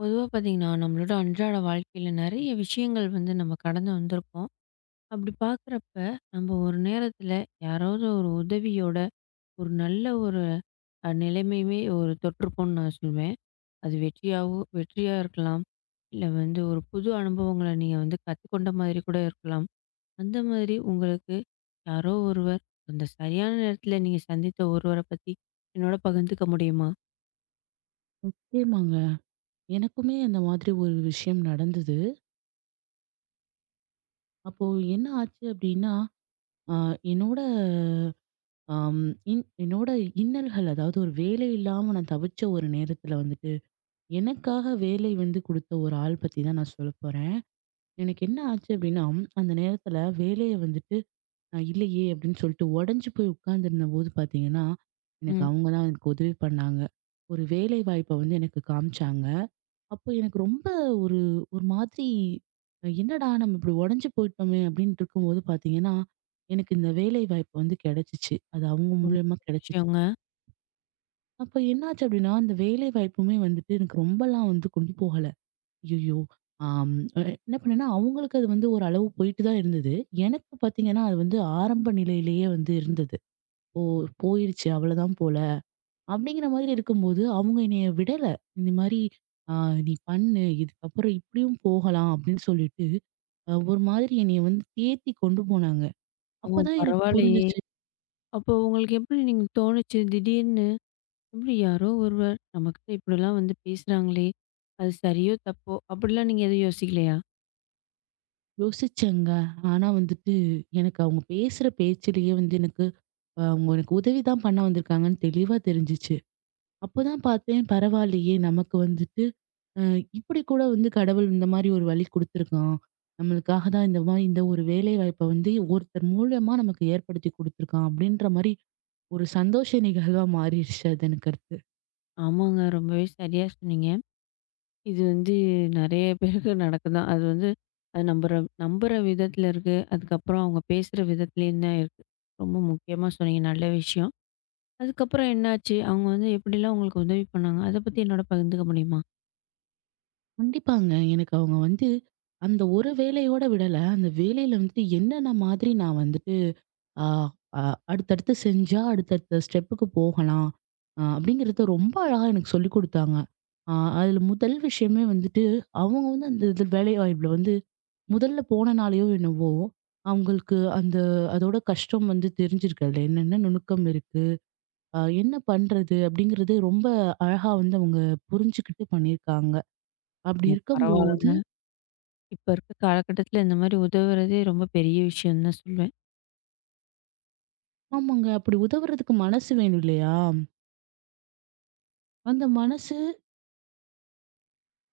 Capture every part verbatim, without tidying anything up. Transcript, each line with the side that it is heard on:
left: பொதுவா பார்த்தீங்கன்னா, நம்மளோட அன்றாட வாழ்க்கையில நெறைய விஷயங்கள் வந்து நம்ம கடந்து வந்திருப்போம். அப்படி பார்க்குறப்ப, நம்ம ஒரு நேரத்தில யாராவது ஒரு உதவியோட, ஒரு நல்ல ஒரு அ நிலைமையுமே ஒரு தொட்டிருப்போம்னு நான் சொல்வேன். அது வெற்றியாவோ வெற்றியா இருக்கலாம். இல்ல வந்து ஒரு புது அனுபவங்கள நீங்க வந்து கத்துக்கொண்ட மாதிரி கூட இருக்கலாம். அந்த மாதிரி உங்களுக்கு யாரோ ஒருவர், அந்த சரியான நேரத்தில நீங்க சந்தித்த ஒருவர பத்தி என்னோட பகிர்ந்துக்க முடியுமா?
right: நிச்சயமாங்க. எனக்குமே அந்த மாதிரி ஒரு விஷயம் நடந்தது. அப்போ என்ன ஆச்சு அப்டின்னா, அ என்னோட அம் இன் என்னோட இன்னல்கள் அதாவது ஒரு வேலை இல்லாம நான் தவிச்ச ஒரு நேரத்துல வந்துட்டு, எனக்காக வேலை வந்து குடுத்த ஒரு ஆள் பத்தி தான் நான் சொல்லப்போறேன். எனக்கு என்ன ஆச்சு அப்டின்னா, அந்த நேரத்துல வேலைய வந்துட்டு நான் இல்லையே அப்படின்னு சொல்லிட்டு உடஞ்சு போய் உட்கார்ந்துருந்த போது பாத்தீங்கன்னா, எனக்கு
left: ம்.
right: அவங்க தான் எனக்கு உதவி பண்ணாங்க. ஒரு வேலை வாய்ப்ப வந்து எனக்கு காமிச்சாங்க. அப்போ எனக்கு ரொம்ப ஒரு ஒரு மாதிரி அஹ் என்னடா நம்ம இப்படி உடஞ்சு போயிட்டோமே அப்படின்ட்டு இருக்கும்போது பாத்தீங்கன்னா, எனக்கு இந்த வேலை வாய்ப்பு வந்து கிடைச்சிச்சு. அது அவங்க
left: ஒரு
right: மூலியமா கிடைச்சிச்சு.
left: விஷயங்க.
right: அப்ப என்னாச்சு அப்படின்னா, அந்த வேலை வாய்ப்புமே வந்துட்டு எனக்கு ரொம்பலாம் வந்து கொண்டு போகல. ஐயையோ! ஆம். அ என்ன பண்ணேன்னா, அவங்களுக்கு அது வந்து ஒரு அளவு போயிட்டு தான் இருந்தது. எனக்கு பார்த்தீங்கன்னா, அது வந்து ஆரம்ப நிலையிலேயே வந்து இருந்தது. "ஓ! போயிருச்சு அவ்வளோதான் போல." அப்படிங்கிற மாதிரி இருக்கும்போது, அவங்க என்னைய விடல. இந்த மாரி "ஆ நீ பண்ணு. இதுக்கப்புறம் இப்படியும் போகலாம்." அப்படின்னு சொல்லிட்டு, அ ஒரு மாதிரி என்னைய வந்து தேத்தி கொண்டு போனாங்க.
left: ஓ!
right: அப்பதான் எனக்கு
left: பரவாயில்லையே!
right: புரிஞ்சுச்சு.
left: அப்போ உங்களுக்கு எப்படி நீங்க தோணுச்சு? திடீர்னு எப்படி யாரோ ஒருவர் நம்மகிட்ட இப்படிலாம் வந்து பேசுறாங்களே! அது சரியோ! தப்போ! அப்படிலாம் நீங்க எதுவும் யோசிக்கலையா?
right: யோசிச்சேங்க. ஆனா வந்துட்டு, எனக்கு அவங்க பேசுற பேச்சிலேயே வந்து எனக்கு அ அவங்க எனக்கு உதவி தான் பண்ண வந்திருக்காங்கன்னு தெளிவா தெரிஞ்சுச்சு. அப்பதான் பார்த்தேன் பரவாயில்லையே! நமக்கு வந்துட்டு அ இப்படி கூட வந்து கடவுள் இந்த மாரி ஒரு வழி குடுத்துருக்கான். நம்மளுக்காக தான் இந்த மாரி இந்த ஒரு வேலை வாய்ப்ப வந்து ஒருத்தர் மூலியமா நமக்கு ஏற்படுத்தி குடுத்துருக்கான். அப்படின்ற மாரி ஒரு சந்தோஷ நிகழ்வா மாறிடுச்சு அது எனக்கு அடுத்து.
left: ஆமாங்க. ரொம்பவே சரியா சொன்னீங்க. இது வந்து நெறைய பேருக்கு நடக்குதான். அது வந்து அது நம்புற நம்புற விதத்தில இருக்கு. அதுக்கப்புறம் அவங்க பேசுற விதத்துலேயும் தான் இருக்கு. ரொம்ப முக்கியமா சொன்னீங்க. நல்ல விஷயம். அதுக்கப்புறம் என்னாச்சு? அவங்க வந்து எப்படிலாம் உங்களுக்கு உதவி பண்ணாங்க? அத பத்தி என்னோட பகிர்ந்துக்க முடியுமா?
right: கண்டிப்பாங்க. எனக்கு அவங்க வந்து அந்த ஒரு வேலையோட விடல. அந்த வேலையில வந்துட்டு என்னென்ன மாதிரி நான் வந்துட்டு ஆ, அ அடுத்தடுத்து செஞ்சா அடுத்தடுத்த ஸ்டெப்புக்கு போகலாம். அ அப்படிங்கிறத ரொம்ப அழகா எனக்கு சொல்லிக் குடுத்தாங்க. அ அதுல முதல் விஷயமே வந்துட்டு, அவங்க வந்து அந்த இது வேலைவாய்ப்புல வந்து முதல்ல போனனாலயோ என்னவோ, அவங்களுக்கு அந்த அதோட கஷ்டம் வந்து தெரிஞ்சிருக்கல்ல. என்னென்ன நுணுக்கம் இருக்கு? அ என்ன பண்றது? அப்படிங்கிறது ரொம்ப அழகா வந்து அவங்க புரிஞ்சுகிட்டு பண்ணியிருக்காங்க. அப்படி
left: ம்
right: இருக்கும்போது
left: பரவால்லங்க. இப்ப இருக்க காலகட்டத்தில இந்த மாரி உதவுறதே ரொம்ப பெரிய விஷயம் தான் சொல்வேன்.
right: ஆமாங்க. அப்படி உதவுறதுக்கு மனசு வேணும் இல்லையா? அந்த மனசு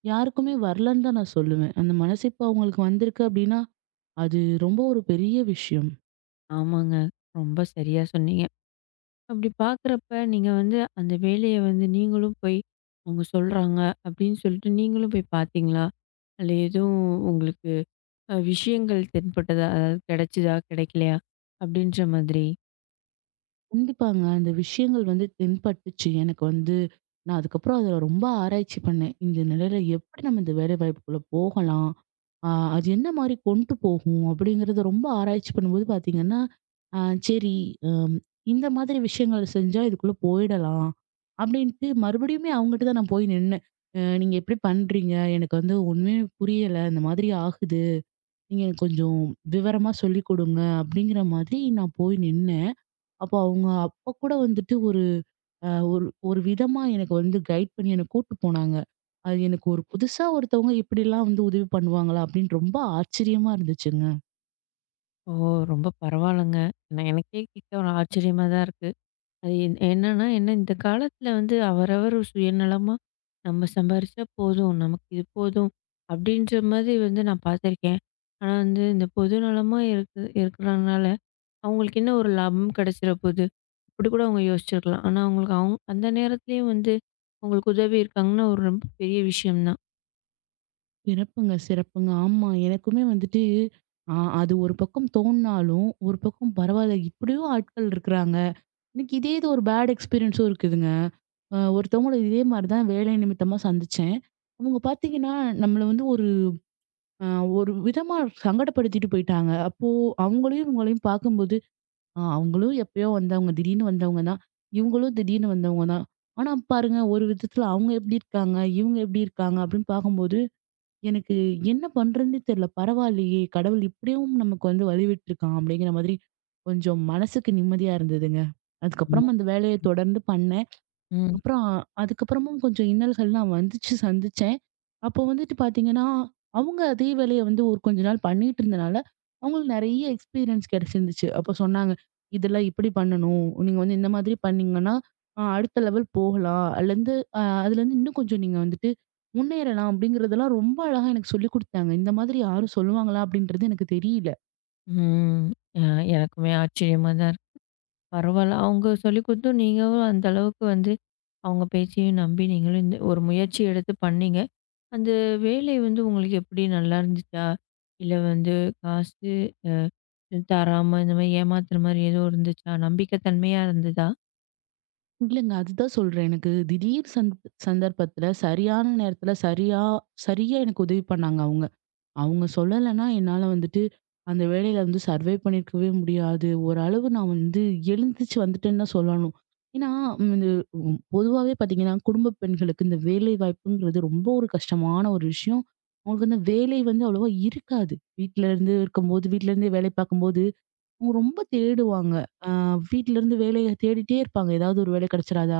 right: யாருக்குமே வரலன்னு தான் நான் சொல்லுவேன். அந்த மனசிப்பு அவங்களுக்கு வந்திருக்கு அப்டின்னா, அது ரொம்ப ஒரு பெரிய விஷயம்.
left: ஆமாங்க. ரொம்ப சரியா சொன்னீங்க. அப்படி பார்க்குறப்ப, நீங்க வந்து அந்த வேலைய வந்து நீங்களும் போய், அவங்க சொல்றாங்க அப்படின்னு சொல்லிட்டு நீங்களும் போய் பார்த்தீங்களா? அதில எதுவும் உங்களுக்கு அ விஷயங்கள் தென்பட்டதா? அதாவது கிடைச்சதா? கிடைக்கலையா? அப்படின்ற மாதிரி.
right: கண்டிப்பாங்க. அந்த விஷயங்கள் வந்து தென்பட்டுச்சு எனக்கு வந்து. நான் அதுக்கப்புறம் அதில ரொம்ப ஆராய்ச்சி பண்ணேன். இந்த நிலையில எப்படி நம்ம இந்த வேலை வாய்ப்புக்குள்ள போகலாம்? ஆ அது என்ன மாரி கொண்டு போகும்? அப்படிங்கிறத ரொம்ப ஆராய்ச்சி பண்ணும்போது பார்த்தீங்கன்னா, ஆ சரி அம் இந்த மாதிரி விஷயங்கள் செஞ்சா இதுக்குள்ள போயிடலாம். அப்படின்ட்டு மறுபடியுமே அவங்ககிட்ட தான் நான் போய் நின்னேன். அ நீங்க எப்படி பண்றீங்க? எனக்கு வந்து ஒண்ணுமே புரியல. இந்த மாதிரி ஆகுது. நீங்க எனக்கு கொஞ்சம் விவரமா சொல்லிக் கொடுங்க அப்படிங்கிற மாதிரி நான் போய் நின்னேன். அப்போ அவங்க அப்ப கூட வந்துட்டு ஒரு அ ஒரு ஒரு விதமா எனக்கு வந்து கைட் பண்ணி என்ன கூட்டு போனாங்க. அது எனக்கு ஒரு புதுசா ஒருத்தவங்க இப்படிலாம் வந்து உதவி பண்ணுவாங்களா அப்படின்னு ரொம்ப ஆச்சரியமா இருந்துச்சுங்க.
left: ஓ! ரொம்ப பரவாயில்லங்க. நான் எனக்கே கேட்க ஒரு ஆச்சரியமா தான் இருக்கு. அது என் என்னன்னா, என்ன இந்த காலத்துல வந்து அவரவர் சுயநலமா, நம்ம சம்பாரிச்சா போதும், நமக்கு இது போதும் அப்படின்ற மாதிரி வந்து நான் பார்த்துருக்கேன். ஆனா வந்து இந்த பொதுநலமா இருக்கு இருக்கிறனால, அவங்களுக்கு என்ன ஒரு லாபம் கிடைச்சிட போது? அப்படி கூட அவங்க யோசிச்சிருக்கலாம். ஆனா அவங்களுக்கு அவங்க அந்த நேரத்துலயும் வந்து அவங்களுக்கு உதவி இருக்காங்கன்னா, ஒரு ரொம்ப பெரிய விஷயம் தான்.
right: சிறப்புங்க, சிறப்புங்க. ஆமா, எனக்குமே வந்துட்டு அ அது ஒரு பக்கம் தோணுனாலும், ஒரு பக்கம் பரவாயில்ல இப்படியும் ஆட்கள் இருக்கிறாங்க. எனக்கு இதே இது ஒரு பேட் எக்ஸ்பீரியன்ஸும் இருக்குதுங்க. அ ஒருத்தவங்கள இதே மாரி தான் வேலை நிமித்தமா சந்திச்சேன். அவங்க பார்த்தீங்கன்னா, நம்மள வந்து ஒரு அ ஒரு விதமா சங்கடப்படுத்திட்டு போயிட்டாங்க. அப்போ அவங்களையும், இவங்களையும் பார்க்கும்போது, அ அவங்களும் எப்பயோ வந்தவங்க, திடீர்னு வந்தவங்க தான். இவங்களும் திடீர்னு வந்தவங்க தான். ஆனா பாருங்க, ஒரு விதத்துல அவங்க எப்படி இருக்காங்க? இவங்க எப்படி இருக்காங்க? அப்படின்னு பார்க்கும்போது எனக்கு என்ன பண்றதுன்னே தெரியல. பரவாயில்லையே! கடவுள் இப்படியும் நமக்கு வந்து வழிவிட்டுருக்கான் அப்படிங்கிற மாதிரி கொஞ்சம் மனசுக்கு நிம்மதியா இருந்ததுங்க.
left: ஆமா.
right: அதுக்கப்புறம் அந்த வேலைய தொடர்ந்து பண்ணேன்.
left: ம்.
right: அப்புறம் அதுக்கப்புறமும் கொஞ்சம் இன்னல்கள்லாம் வந்துச்சு சந்திச்சேன். அப்போ வந்துட்டு பார்த்தீங்கன்னா, அவங்க அதே வேலைய வந்து ஒரு கொஞ்ச நாள் பண்ணிட்டு இருந்தனால, அவங்களுக்கு நெறைய எக்ஸ்பீரியன்ஸ் கிடைச்சிருந்துச்சு. அப்போ சொன்னாங்க, "இதெல்லாம் இப்படி பண்ணணும். நீங்க வந்து இந்த மாதிரி பண்ணீங்கன்னா, அ அடுத்த லெவல் போகலாம். அதுலருந்து அ அதுலருந்து இன்னும் கொஞ்சம் நீங்க வந்துட்டு முன்னேறலாம்." அப்படிங்கிறதெல்லாம் ரொம்ப அழகா எனக்கு சொல்லிக் குடுத்தாங்க. இந்த மாதிரி யாரும் சொல்லுவாங்களா அப்படின்றது எனக்கு தெரியல.
left: ம். அ எனக்குமே ஆச்சரியமா தான் பரவால்ல. அவங்க சொல்லிக் குடுத்தும் நீங்களும் அந்த அளவுக்கு வந்து அவங்க பேச்சையும் நம்பி நீங்களும் இந்த ஒரு முயற்சி எடுத்து பண்ணீங்க. அந்த வேலை வந்து உங்களுக்கு எப்படி நல்லா இருந்துச்சா? இல்ல வந்து காசு அ தராம இந்த மாரி ஏமாத்துற மாரி ஏதோ இருந்துச்சா? நம்பிக்கை தன்மையா இருந்ததா?
right: இல்லங்க. அதுதான் சொல்றேன். எனக்கு திடீர் சந் சந்தர்ப்பத்துல சரியான நேரத்துல சரியா சரியா எனக்கு உதவி பண்ணாங்க அவங்க. அவங்க சொல்லலைன்னா என்னால வந்துட்டு அந்த வேலையில வந்து சர்வே பண்ணியிருக்கவே முடியாது. ஓரளவு நான் வந்து எழுந்திருச்சு வந்துட்டேன்னு தான் சொல்லணும். ஏன்னா, ம் இந்த ம் பொதுவாவே பார்த்தீங்கன்னா, குடும்ப பெண்களுக்கு இந்த வேலை வாய்ப்புங்கிறது ரொம்ப ஒரு கஷ்டமான ஒரு விஷயம். அவங்களுக்கு வந்து வேலை வந்து அவ்வளவா இருக்காது. வீட்ல இருந்து இருக்கும்போது வீட்ல இருந்தே வேலை பார்க்கும்போது, அவங்க ரொம்ப தேடுவாங்க. அ வீட்லருந்து வேலைய தேடிட்டே இருப்பாங்க. ஏதாவது ஒரு வேலை கிடைச்சிராதா?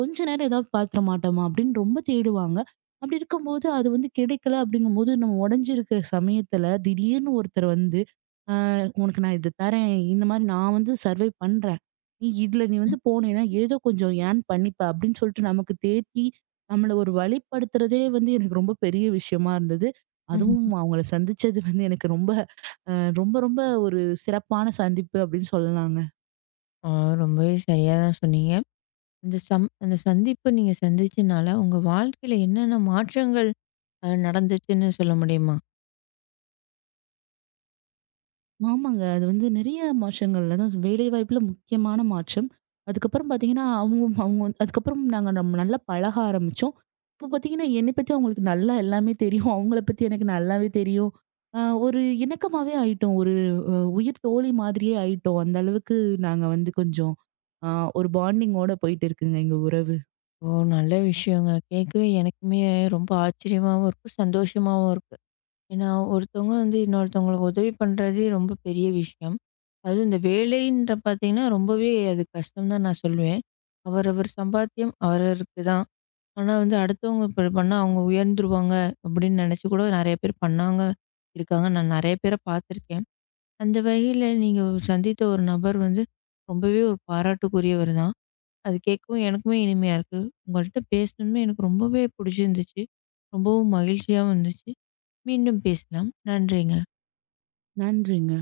right: கொஞ்ச நேரம் ஏதாவது பாத்துற மாட்டோமா? அப்படின்னு ரொம்ப தேடுவாங்க. அப்படி இருக்கும்போது அது வந்து கிடைக்கல அப்படிங்கும்போது, நம்ம உடைஞ்சிருக்கிற சமயத்துல திடீர்னு ஒருத்தர் வந்து, "அ உனக்கு நான் இத தரேன். இந்த மாரி நான் வந்து சர்வை பண்றேன். நீ இதுல நீ
left: ம்.
right: வந்து போனேன்னா ஏதோ கொஞ்சம் ஏர்ன் பண்ணிப்ப" அப்படின்னு சொல்லிட்டு நமக்கு தேத்தி, நம்மள ஒரு வழிப்படுத்துறதே வந்து எனக்கு ரொம்ப பெரிய விஷயமா இருந்தது.
left: ம்ஹ்ம்.
right: அதுவும் அவங்கள சந்திச்சது வந்து எனக்கு ரொம்ப அ ரொம்ப, ரொம்ப ஒரு சிறப்பான சந்திப்பு அப்படின்னு சொல்லலாங்க.
left: ஆ ரொம்பவே சரியா தான் சொன்னீங்க. அந்த சம் அந்த சந்திப்பு நீங்க சந்திச்சனால உங்க வாழ்க்கையில என்னென்ன மாற்றங்கள் அ நடந்துச்சுன்னு சொல்ல முடியுமா?
right: ஆமாங்க. அது வந்து நெறைய மாற்றங்கள் அதான் வேலைவாய்ப்புல முக்கியமான மாற்றம். அதுக்கப்புறம் பார்த்தீங்கன்னா, அவங்க அவங்க வந்து அதுக்கப்புறம் நாங்க நம்ம நல்லா பழக ஆரம்பிச்சோம். இப்போ பார்த்தீங்கன்னா, என்னை பத்தி அவங்களுக்கு நல்லா எல்லாமே தெரியும். அவங்கள பத்தி எனக்கு நல்லாவே தெரியும். அ ஒரு இணக்கமாவே ஆயிட்டோம். ஒரு அ உயிர் தோழி மாதிரியே ஆயிட்டோம். அந்த அளவுக்கு நாங்க வந்து கொஞ்சம் அ ஒரு பாண்டிங்கோட போயிட்டு இருக்குங்க எங்க உறவு.
left: ஓ! நல்ல விஷயங்க. கேட்கவே எனக்குமே ரொம்ப ஆச்சரியமாவும் இருக்கு, சந்தோஷமாவும் இருக்கு. ஏன்னா, ஒருத்தவங்க வந்து இன்னொருத்தவங்களுக்கு உதவி பண்றதே ரொம்ப பெரிய விஷயம். அதுவும் இந்த வேலைன்ற பார்த்தீங்கன்னா, ரொம்பவே அது கஷ்டம் தான் நான் சொல்லுவேன். அவரவர் சம்பாத்தியம் அவரவருக்கு தான். ஆனா வந்து அடுத்தவங்க இப்படி பண்ணா அவங்க உயர்ந்துருவாங்க அப்படின்னு நினைச்சு கூட நெறைய பேர் பண்ணாங்க இருக்காங்க. நான் நெறைய பேர பார்த்துருக்கேன். அந்த வகையில நீங்க சந்தித்த ஒரு நபர் வந்து ரொம்பவே ஒரு பாராட்டுக்குரியவர் தான். அது கேட்கவும் எனக்குமே இனிமையா இருக்கு. உங்கள்ட்ட பேசணுமே எனக்கு ரொம்பவே பிடிச்சிருந்துச்சு. ரொம்பவும் மகிழ்ச்சியாவும் இருந்துச்சு. மீண்டும் பேசலாம். நன்றிங்க.
right: நன்றிங்க.